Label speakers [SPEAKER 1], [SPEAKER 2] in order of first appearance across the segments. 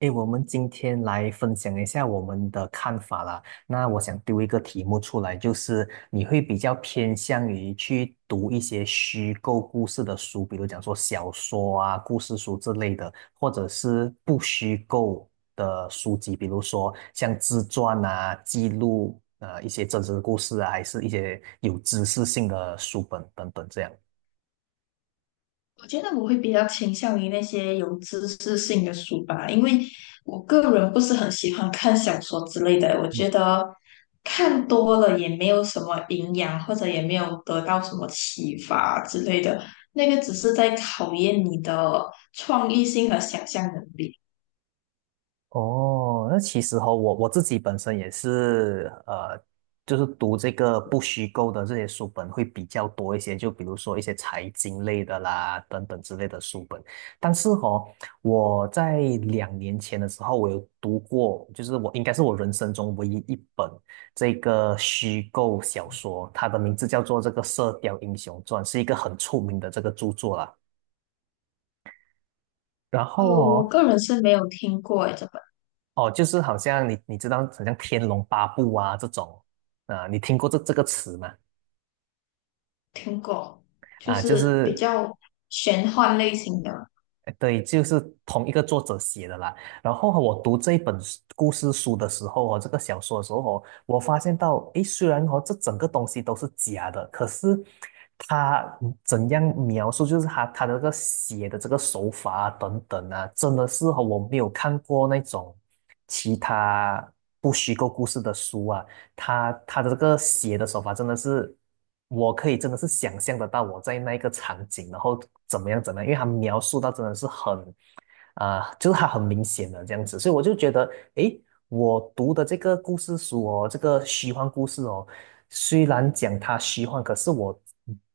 [SPEAKER 1] 诶，我们今天来分享一下我们的看法啦。那我想丢一个题目出来，就是你会比较偏向于去读一些虚构故事的书，比如讲说小说啊、故事书之类的，或者是不虚构的书籍，比如说像自传啊、记录一些真实的故事啊，还是一些有知识性的书本等等这样。
[SPEAKER 2] 我觉得我会比较倾向于那些有知识性的书吧，因为我个人不是很喜欢看小说之类的，我觉得看多了也没有什么营养，或者也没有得到什么启发之类的，那个只是在考验你的创意性和想象能力。
[SPEAKER 1] 哦，那其实哈、我自己本身也是，就是读这个不虚构的这些书本会比较多一些，就比如说一些财经类的啦，等等之类的书本。但是哈、我在两年前的时候，我有读过，就是我应该是我人生中唯一一本这个虚构小说，它的名字叫做这个《射雕英雄传》，是一个很出名的这个著作啦。然后
[SPEAKER 2] 哦，我
[SPEAKER 1] 哦，
[SPEAKER 2] 个人是没有听过诶，这本
[SPEAKER 1] 哦，就是好像你知道，好像《天龙八部》啊这种啊，你听过这个词吗？
[SPEAKER 2] 听过，就
[SPEAKER 1] 啊，就
[SPEAKER 2] 是比
[SPEAKER 1] 是
[SPEAKER 2] 较玄幻类型的。
[SPEAKER 1] 对，就是同一个作者写的啦。然后哦我读这一本故事书的时候哦，这个小说的时候哦，我发现到，诶，虽然哦这整个东西都是假的，可是他怎样描述，就是他的这个写的这个手法啊等等啊，真的是和我没有看过那种其他不虚构故事的书啊。他的这个写的手法真的是，我可以真的是想象得到我在那一个场景，然后怎么样怎么样，因为他描述到真的是很就是他很明显的这样子，所以我就觉得，诶，我读的这个故事书哦，这个虚幻故事哦，虽然讲它虚幻，可是我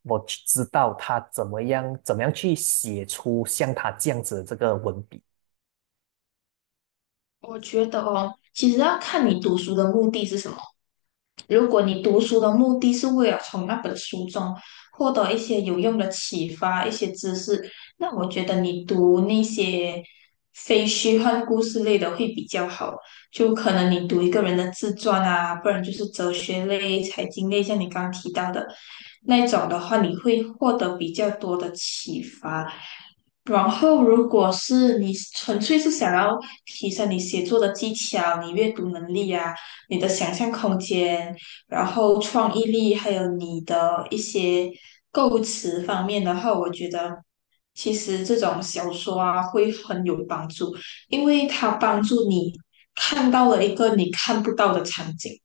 [SPEAKER 1] 我知道他怎么样怎么样去写出像他这样子的这个文笔。
[SPEAKER 2] 我觉得哦，其实要看你读书的目的是什么。如果你读书的目的是为了从那本书中获得一些有用的启发、一些知识，那我觉得你读那些非虚幻故事类的会比较好。就可能你读一个人的自传啊，不然就是哲学类、财经类，像你刚刚提到的那种的话，你会获得比较多的启发。然后，如果是你纯粹是想要提升你写作的技巧、你阅读能力啊、你的想象空间。然后创意力，还有你的一些构词方面的话，我觉得其实这种小说啊会很有帮助，因为它帮助你看到了一个你看不到的场景，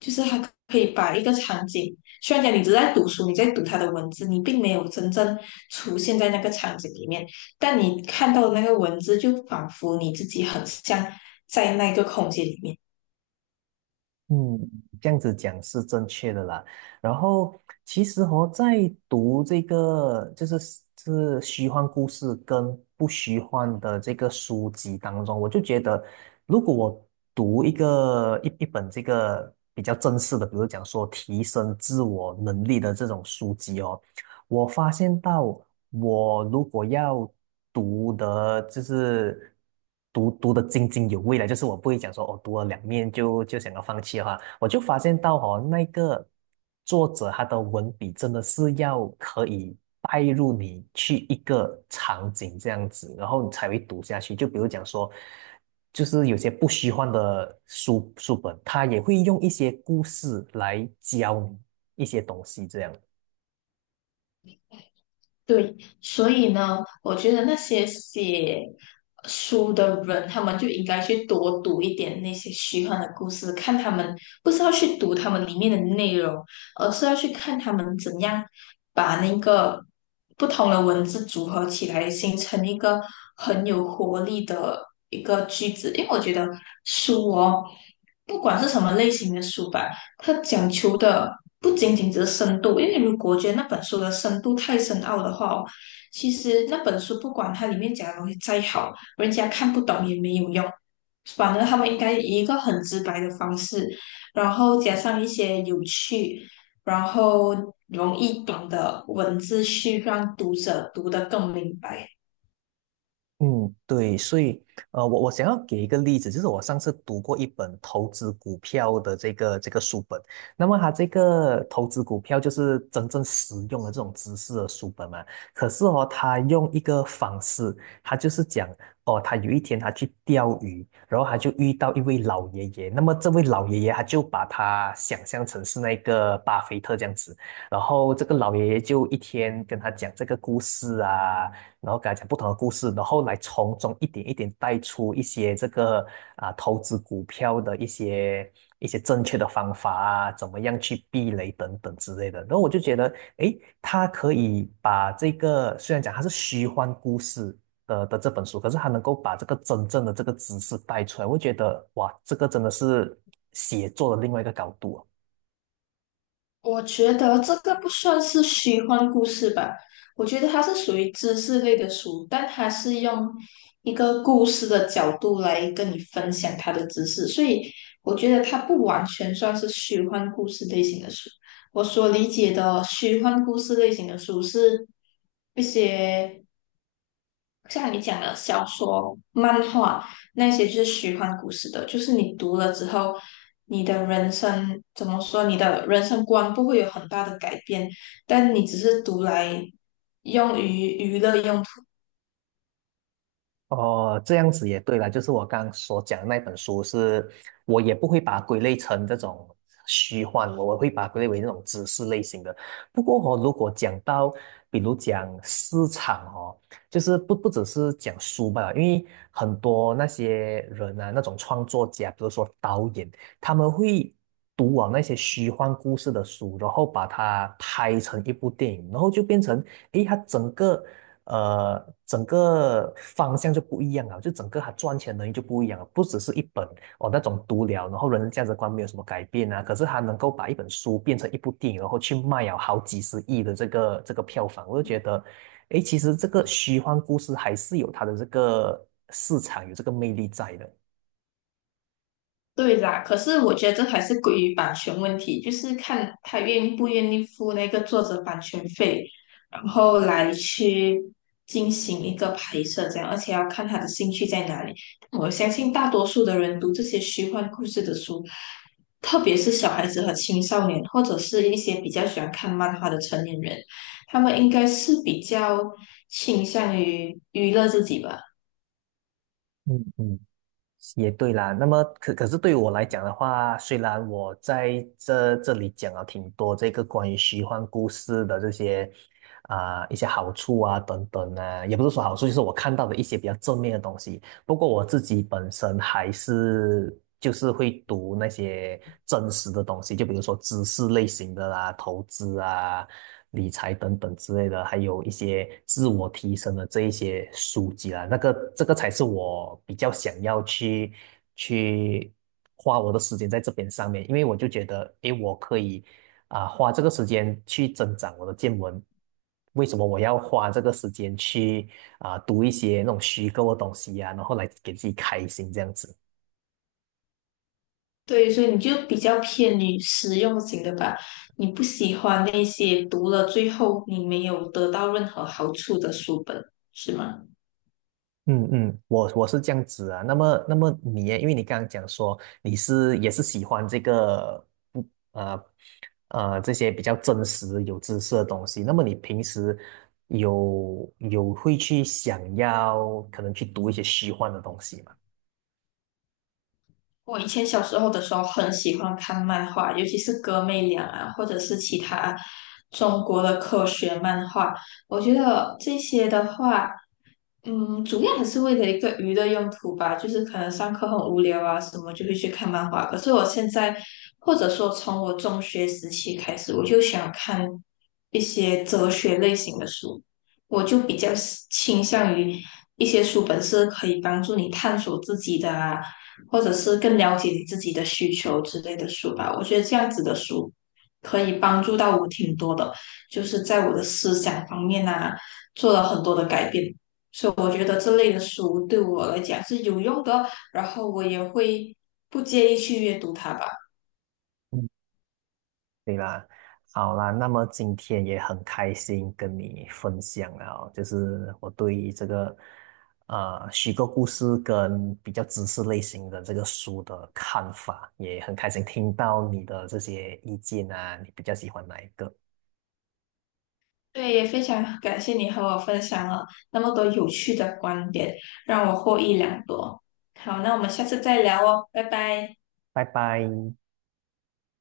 [SPEAKER 2] 就是它可以把一个场景，虽然讲你只是在读书，你在读它的文字，你并没有真正出现在那个场景里面，但你看到的那个文字，就仿佛你自己很像在那个空间里面。
[SPEAKER 1] 嗯，这样子讲是正确的啦。然后其实哦，在读这个就是是虚幻故事跟不虚幻的这个书籍当中，我就觉得，如果我读一个一本这个比较正式的，比如讲说提升自我能力的这种书籍哦，我发现到，我如果要读的，就是读的津津有味了，就是我不会讲说，哦，读了两面就想要放弃的话，我就发现到哦，那个作者他的文笔真的是要可以带入你去一个场景这样子，然后你才会读下去。就比如讲说，就是有些不虚幻的书本，他也会用一些故事来教你一些东西这样。
[SPEAKER 2] 对，所以呢，我觉得那些写书的人，他们就应该去多读一点那些虚幻的故事，看他们不是要去读他们里面的内容，而是要去看他们怎样把那个不同的文字组合起来，形成一个很有活力的一个句子。因为我觉得书哦，不管是什么类型的书吧。它讲求的不仅仅只是深度，因为如果我觉得那本书的深度太深奥的话哦，其实那本书不管它里面讲的东西再好，人家看不懂也没有用。反而他们应该以一个很直白的方式，然后加上一些有趣，然后容易懂的文字，去让读者读得更明白。
[SPEAKER 1] 嗯，对，所以，我想要给一个例子，就是我上次读过一本投资股票的这个书本，那么它这个投资股票就是真正实用的这种知识的书本嘛。可是哦，他用一个方式，他就是讲哦，他有一天他去钓鱼，然后他就遇到一位老爷爷，那么这位老爷爷他就把他想象成是那个巴菲特这样子，然后这个老爷爷就一天跟他讲这个故事啊。然后给他讲不同的故事，然后来从中一点一点带出一些这个啊投资股票的一些正确的方法啊，怎么样去避雷等等之类的。然后我就觉得，诶，他可以把这个虽然讲他是虚幻故事。的的这本书，可是他能够把这个真正的这个知识带出来，我觉得哇，这个真的是写作的另外一个高度啊。
[SPEAKER 2] 我觉得这个不算是虚幻故事吧，我觉得它是属于知识类的书，但它是用一个故事的角度来跟你分享它的知识，所以我觉得它不完全算是虚幻故事类型的书。我所理解的虚幻故事类型的书是一些。像你讲的小说、漫画那些，就是虚幻故事的，就是你读了之后，你的人生怎么说，你的人生观不会有很大的改变，但你只是读来用于娱乐用。
[SPEAKER 1] 哦，这样子也对了，就是我刚刚所讲的那本书是，我也不会把它归类成这种虚幻，我会把它归类为那种知识类型的。不过哦，如果讲到，比如讲市场哦，就是不只是讲书吧，因为很多那些人啊，那种创作家，比如说导演，他们会读完那些虚幻故事的书，然后把它拍成一部电影，然后就变成，诶，它整个。呃，整个方向就不一样了，就整个他赚钱能力就不一样了，不只是一本哦那种读了，然后人的价值观没有什么改变啊，可是他能够把一本书变成一部电影，然后去卖了好几十亿的这个票房，我就觉得，诶，其实这个虚幻故事还是有它的这个市场，有这个魅力在的。
[SPEAKER 2] 对啦，可是我觉得这还是归于版权问题，就是看他愿不愿意付那个作者版权费，然后来去进行一个拍摄这样，而且要看他的兴趣在哪里。我相信大多数的人读这些虚幻故事的书，特别是小孩子和青少年，或者是一些比较喜欢看漫画的成年人，他们应该是比较倾向于娱乐自己吧。
[SPEAKER 1] 嗯嗯。也对啦，那么可是对我来讲的话，虽然我在这里讲了挺多这个关于虚幻故事的这些啊、一些好处啊等等啊，也不是说好处，就是我看到的一些比较正面的东西。不过我自己本身还是就是会读那些真实的东西，就比如说知识类型的啦、投资啊、理财等等之类的，还有一些自我提升的这一些书籍啦。那个这个才是我比较想要去去花我的时间在这边上面，因为我就觉得，诶，我可以啊，花这个时间去增长我的见闻？为什么我要花这个时间去啊读一些那种虚构的东西呀、然后来给自己开心这样子？
[SPEAKER 2] 对，所以你就比较偏于实用型的吧，你不喜欢那些读了最后你没有得到任何好处的书本，是吗？
[SPEAKER 1] 嗯嗯，我是这样子啊。那么那么你耶，因为你刚刚讲说你是也是喜欢这个不呃呃这些比较真实有知识的东西，那么你平时有会去想要可能去读一些虚幻的东西吗？
[SPEAKER 2] 我以前小时候的时候很喜欢看漫画，尤其是哥妹俩啊，或者是其他中国的科学漫画。我觉得这些的话，嗯，主要还是为了一个娱乐用途吧，就是可能上课很无聊啊，什么就会去看漫画。可是我现在，或者说从我中学时期开始，我就想看一些哲学类型的书。我就比较倾向于一些书本是可以帮助你探索自己的啊，或者是更了解你自己的需求之类的书吧。我觉得这样子的书可以帮助到我挺多的，就是在我的思想方面啊，做了很多的改变。所以我觉得这类的书对我来讲是有用的，然后我也会不介意去阅读它吧。
[SPEAKER 1] 对啦，好啦，那么今天也很开心跟你分享了哦，就是我对于这个呃虚构故事跟比较知识类型的这个书的看法，也很开心听到你的这些意见啊，你比较喜欢哪一个？
[SPEAKER 2] 对，也非常感谢你和我分享了那么多有趣的观点，让我获益良多。好，那我们下次再聊哦，拜拜。
[SPEAKER 1] 拜拜。